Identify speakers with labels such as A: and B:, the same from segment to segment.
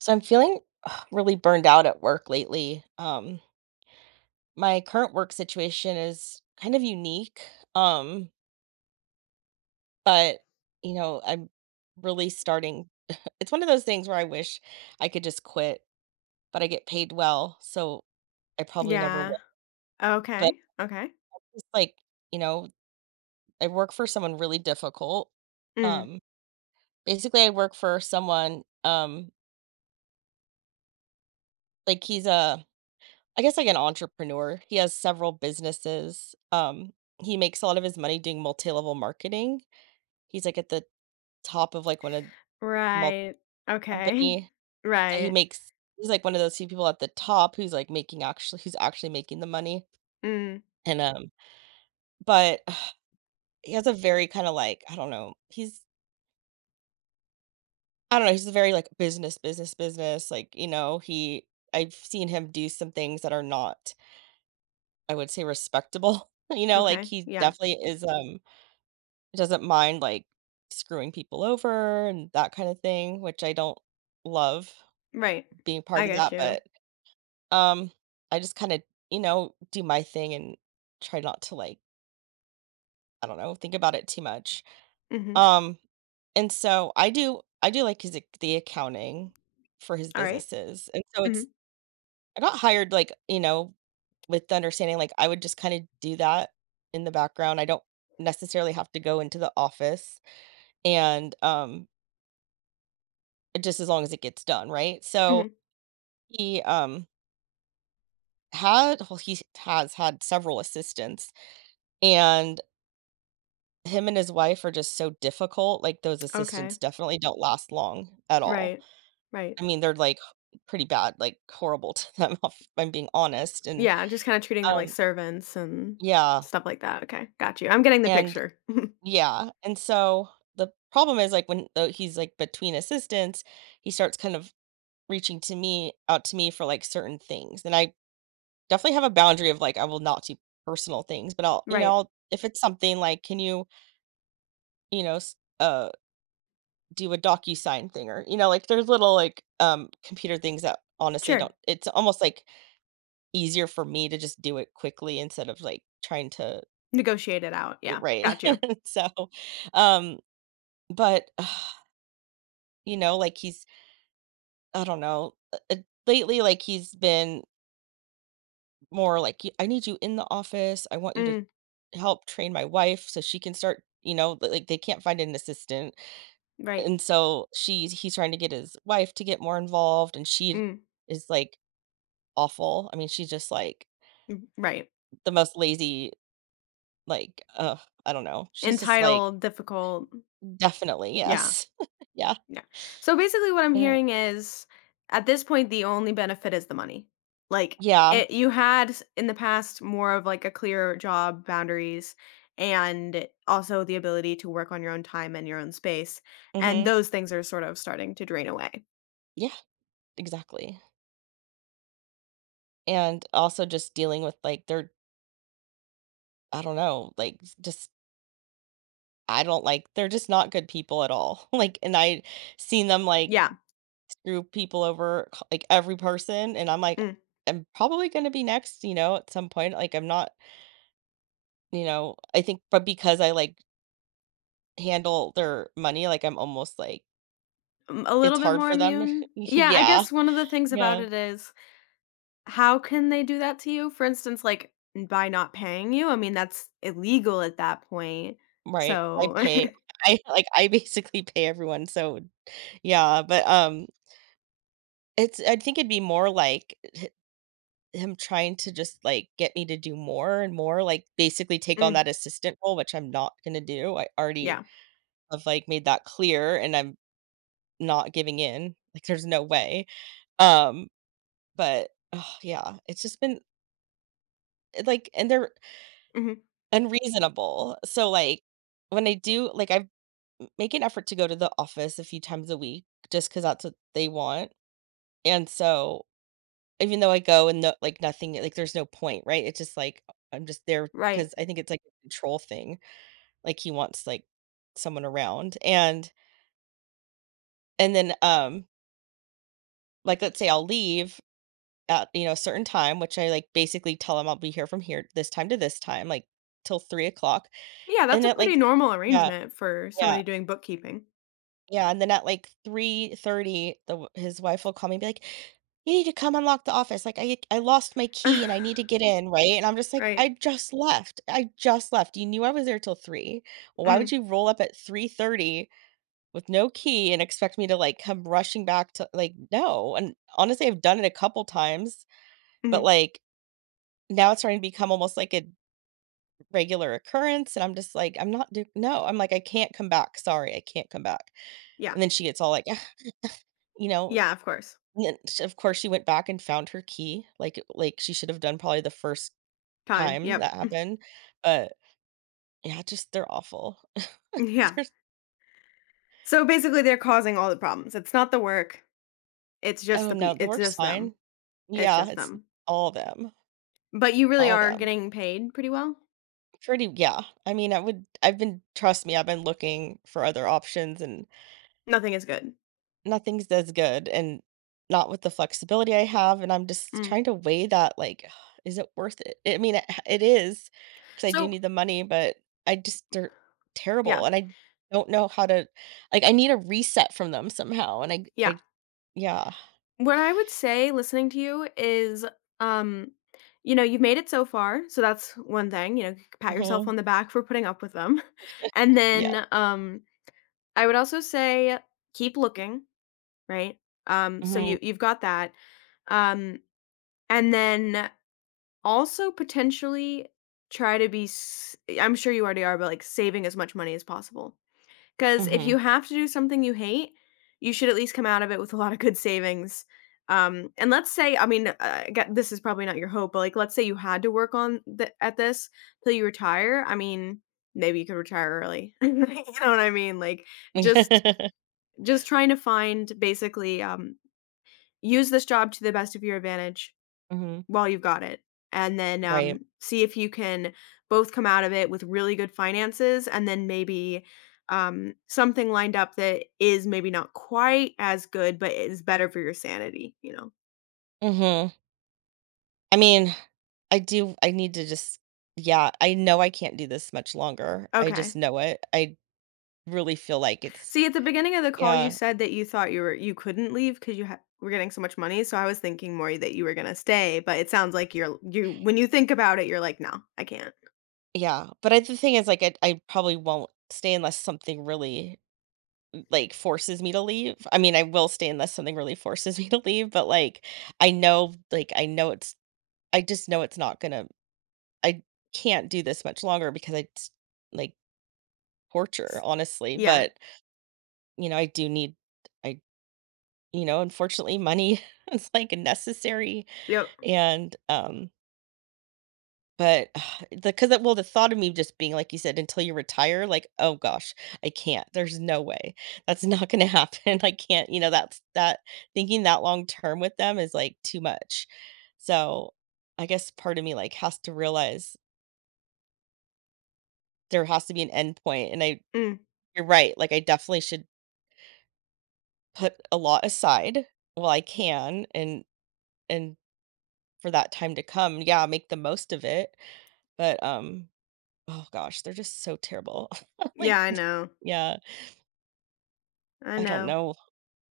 A: So I'm feeling really burned out at work lately. My current work situation is kind of unique. Um, but I'm really starting. It's one of those things where I wish I could just quit, but I get paid well, so I probably never
B: Yeah.
A: will. But
B: Okay. Okay.
A: it's like, you know, I work for someone really difficult.
B: Mm.
A: Um, Basically, I work for someone. Like he's a I guess like an entrepreneur. He has several businesses. He makes a lot of his money doing multi-level marketing. He's like at the top of like one of multi
B: Right. Okay.
A: company. So
B: Right.
A: he's like one of those few people at the top who's like making actually who's actually making the money.
B: Mm.
A: And but he has a very kind of like I don't know. He's a very like business, business, business. Like you know, he I've seen him do some things that are not I would say respectable. You know, like
B: Okay.
A: he
B: Yeah.
A: definitely is doesn't mind like screwing people over and that kind of thing, which I don't love
B: Right.
A: being part
B: I
A: of
B: get
A: that,
B: you.
A: but um I just kind of, do my thing and try not to like, I don't know, think about it too much.
B: Mhm.
A: Um and so I do like his the accounting for his
B: Alright.
A: businesses. And so it's
B: Mhm.
A: I got hired like, you know, with the understanding like I would just kind of do that in the background. I don't necessarily have to go into the office and just as long as it gets done, right? So
B: Mhm.
A: he um he has had several assistants, and him and his wife are just so difficult. Like those
B: Okay.
A: assistants definitely don't last long at all.
B: Right. Right.
A: I mean, they're like pretty bad, like horrible to them if I'm being honest. And
B: Yeah, just kinda treating them like
A: um
B: servants and
A: yeah.
B: stuff like that. Okay. Got you. I'm getting the
A: And
B: picture.
A: yeah. And so the problem is like when though he's like between assistants, he starts kind of reaching to me out to me for like certain things. And I definitely have a boundary of, like, I will not do personal things, but I'll, you know,
B: Right.
A: I'll, if it's something like, "Can you" you know, s uh, "do a docu sign thing?" Or, you know, like, there's little, like, computer things that honestly don't,
B: Sure.
A: it's almost, like, easier for me to just do it quickly instead of, like, trying to,
B: Negotiate it out. Yeah.
A: right.
B: Got you.
A: So, um, but, you know, like, he's I don't know, lately, like, he's been more like, "Y I need you in the office. I want you to
B: Mm.
A: help train my wife so she can start." You know, li like, they can't find an assistant,
B: Right.
A: and so she's he's trying to get his wife to get more involved, and she
B: Mm.
A: is, like, awful. I mean, she's just, like,
B: Right.
A: the most lazy, like, ugh, I don't know. She's just, like
B: Entitled, difficult.
A: definitely,
B: Yeah.
A: yes. Yeah.
B: Yeah. So basically what I'm
A: Yeah.
B: hearing is at this point the only benefit is the money. Like
A: Yeah.
B: it you had in the past more of like a clear job boundaries, and also the ability to work on your own time and your own space, and
A: Mhm.
B: those things are sort of starting to drain away.
A: Yeah, exactly, and also just dealing with, like, their I don't know, like, s just I don't like they're just not good people at all. Like, and I seen them, like,
B: Yeah.
A: screw people over, c like, every person, and I'm like,
B: mm,
A: "I'm probably gonna be next," you know, at some point, like, I'm not, you know, I think, but because I, like, handle their money, like, I'm almost like
B: A
A: it's
B: little bit
A: hard
B: more
A: for them.
B: immune. Yeah, I
A: Yeah,
B: guess one of the things about
A: yeah,
B: it is how can they do that to you? For instance, by not paying you. I mean, that's illegal at that point.
A: right.
B: So,
A: I like, I basically pay everyone, so yeah, but, it's I think it'd be more like him trying to just, like, get me to do more and more, like, basically take on
B: mm,
A: that assistant role, which I'm not gonna do. I already
B: yeah.
A: have, like, made that clear, and I'm not giving in. Like, there's no way. Um, but, oh, yeah, it's just been like and they're
B: Mhm.
A: unreasonable. So, like, when I do, like, I make an effort to go to the office a few times a week just because that's what they want, and so even though I go and no, like, nothing, like, there's no point, right? It's just like, I'm just there
B: Right.
A: because I think it's like a control thing, like, he wants, like, someone around, and then, like, let's say I'll leave at, you know, a certain time, which I, like, basically tell him I'll be here from here this time to this time, like, till 3 o'clock,
B: Yeah,
A: and
B: that's a
A: it
B: pretty
A: like
B: normal
A: yeah,
B: arrangement for
A: yeah.
B: somebody doing bookkeeping.
A: Yeah, and then at, like, 3:30, the w his wife will call me and be like, "You need to come unlock the office." Like, "I lost my key and I need to get in," right? And I'm just like, "I
B: Right.
A: just left. I just left. You knew I was there till 3. Well, why would
B: Mm,
A: you roll up at 3:30 with no key and expect me to, like, come rushing back to" like, no, and honestly, I've done it a couple times, but,
B: mhm.
A: like, now it's starting to become almost like a regular occurrence, and I'm just like, "I'm not do," no, I'm like, "I can't come back. Sorry, I can't come back."
B: Yeah.
A: And then she gets all like, you know,
B: Yeah, of course.
A: and then sh of course, she went back and found her key, like she should have done probably the first
B: Time,
A: time
B: yep.
A: that happened, but yeah, just they're awful.
B: Yeah.
A: There's
B: So basically they're causing all the problems. It's not the work, it's just
A: oh,
B: the pe
A: no, the
B: it's
A: work's
B: just them.
A: fine.
B: It's
A: Yeah,
B: just
A: it's
B: them.
A: all them,
B: But you really
A: all
B: are
A: them.
B: getting paid pretty well?
A: Pretty yeah, I mean, I've been, trust me, I've been looking for other options and
B: Nothing is good.
A: nothing's as good, and not with the flexibility I have, and I'm just
B: Mm.
A: trying to weigh that, like, is it worth it? I mean, it it is, because I do
B: So
A: need the money, but I just they're
B: yeah,
A: terrible, and I don't know how to like, I need a reset from them somehow, and I
B: yeah.
A: I yeah.
B: What I would say listening to you is, um, you've made it so far, so that's one thing, pat yourself
A: Mhm.
B: on the back for putting up with them. And
A: Yeah.
B: then I would also say keep looking, right? So
A: Mhm.
B: you've got that. Um and then also potentially try to be s- I'm sure you already are, but like saving as much money as possible. 'Cause if
A: Mhm.
B: you have to do something you hate, you should at least come out of it with a lot of good savings. And let's say, I mean, g this is probably not your hope, but, like, let's say you had to work on th at this till you retire. I mean, maybe you could retire early. You know what I mean? Like, just
A: Mhm.
B: just trying to find, basically, use this job to the best of your advantage while you've got it. And then,
A: Right.
B: see if you can both come out of it with really good finances, and then maybe something lined up that is maybe not quite as good, but is better for your sanity, you know?
A: Mhm. I mean, I need to just yeah, I know I can't do this much longer. I
B: Okay.
A: just know it. I really feel like it's
B: See, at the beginning of the call, you
A: yeah.
B: said that you thought you couldn't leave because were getting so much money. So I was thinking more that you were gonna stay, but it sounds like you, when you think about it, you're like, no, I can't.
A: Yeah, but I the thing is, like, I probably won't stay unless something really, like, forces me to leave. I mean, I will stay unless something really forces me to leave, but, like, I know, like, I know it's I just know it's not gonna I can't do this much longer because it's, like, torture,
B: S-
A: honestly,
B: Yeah.
A: but, I do need I, you know, unfortunately, money is, like, necessary
B: Yep.
A: and, but the 'cause that well, the thought of me just being, like you said, "Until you retire," like, "Oh gosh, I can't. There's no way. That's not gonna happen. I can't," you know, that's that thinking that long term with them is, like, too much. So, I guess part of me, like, has to realize there has to be an end point, and I
B: Mm.
A: you're right, like, I definitely should put a lot aside while I can and for that time to come, yeah, make the most of it, but, oh gosh, they're just so terrible. Like,
B: Yeah, I know.
A: yeah.
B: I
A: I don't
B: know.
A: know.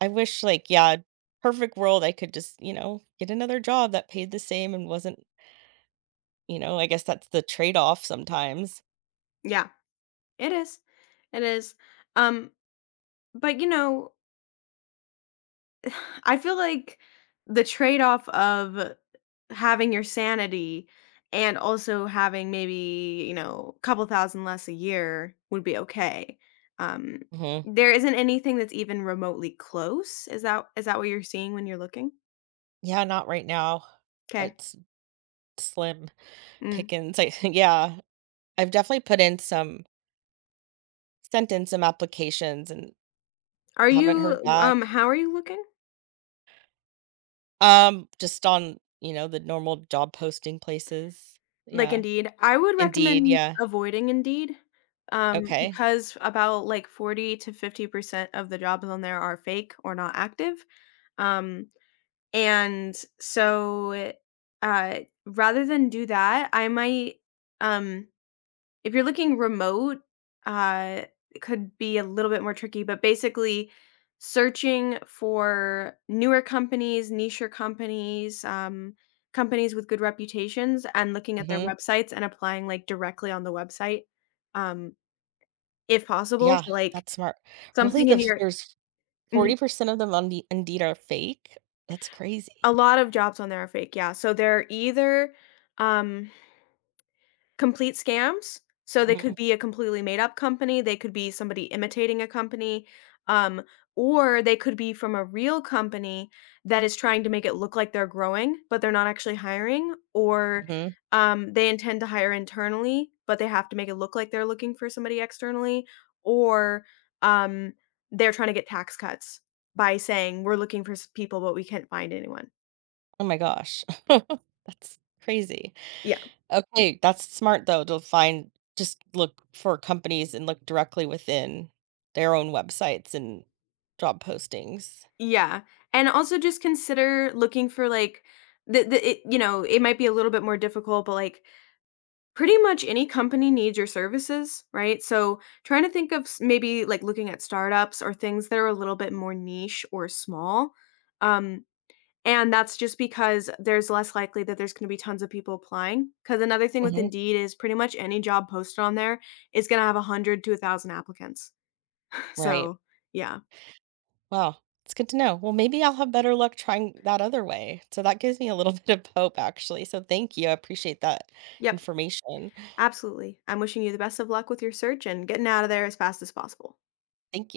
A: I wish, like, yeah, perfect world I could just, you know, get another job that paid the same and wasn't, you know, I guess that's the trade-off sometimes.
B: Yeah. It is. It is. Um, but, I feel like the trade-off of having your sanity and also having, maybe, a couple thousand less a year would be okay. Um,
A: Hmm.
B: there isn't anything that's even remotely close. Is that what you're seeing when you're looking?
A: Yeah, not right now.
B: Okay.
A: It's slim
B: Mm.
A: pickings. I, yeah, I've definitely put in some sent in some applications and
B: Are
A: haven't heard
B: you
A: back.
B: How are you looking?
A: Just on, you know, the normal job posting places.
B: Like
A: Yeah.
B: Indeed. I would
A: Indeed,
B: recommend
A: yeah.
B: avoiding Indeed,
A: Okay.
B: because about like 40 to 50% of the jobs on there are fake or not active, um, and so, uh, rather than do that, I might, um if you're looking remote, uh, it could be a little bit more tricky, but basically searching for newer companies, nicher companies, companies with good reputations, and looking at their
A: Hmm.
B: websites and applying, like, directly on the website, um, if possible.
A: Yeah,
B: So, like,
A: that's smart. Really,
B: something in
A: the
B: your.
A: there's
B: Mhm.
A: 40% of them on the Indeed are fake? That's
B: A
A: crazy.
B: lot of jobs on there are fake, yeah. So they're either, um complete scams. So they could
A: Mhm,
B: be a completely made up company, they could be somebody imitating a company, um, or they could be from a real company that is trying to make it look like they're growing, but they're not actually hiring, or,
A: mhm.
B: they intend to hire internally, but they have to make it look like they're looking for somebody externally, or, um, they're trying to get tax cuts by saying, "We're looking for s people, but we can't find anyone."
A: Oh my gosh. That's crazy.
B: Yeah.
A: Okay, that's smart though to find just look for companies and look directly within their own websites and job postings.
B: Yeah, and also just consider looking for like it might be a little bit more difficult, but like pretty much any company needs your services, right? So trying to think of maybe like looking at startups or things that are a little bit more niche or small, um, and that's just because there's less likely that there's going to be tons of people applying. Because another thing with
A: Mhm.
B: Indeed is pretty much any job posted on there is going to have 100 to 1,000 applicants.
A: Right.
B: So yeah,
A: Wow, it's good to know. Well, maybe I'll have better luck trying that other way. So that gives me a little bit of hope actually. So thank you. I appreciate that
B: yep.
A: information.
B: Absolutely. I'm wishing you the best of luck with your search and getting out of there as fast as possible.
A: Thank you.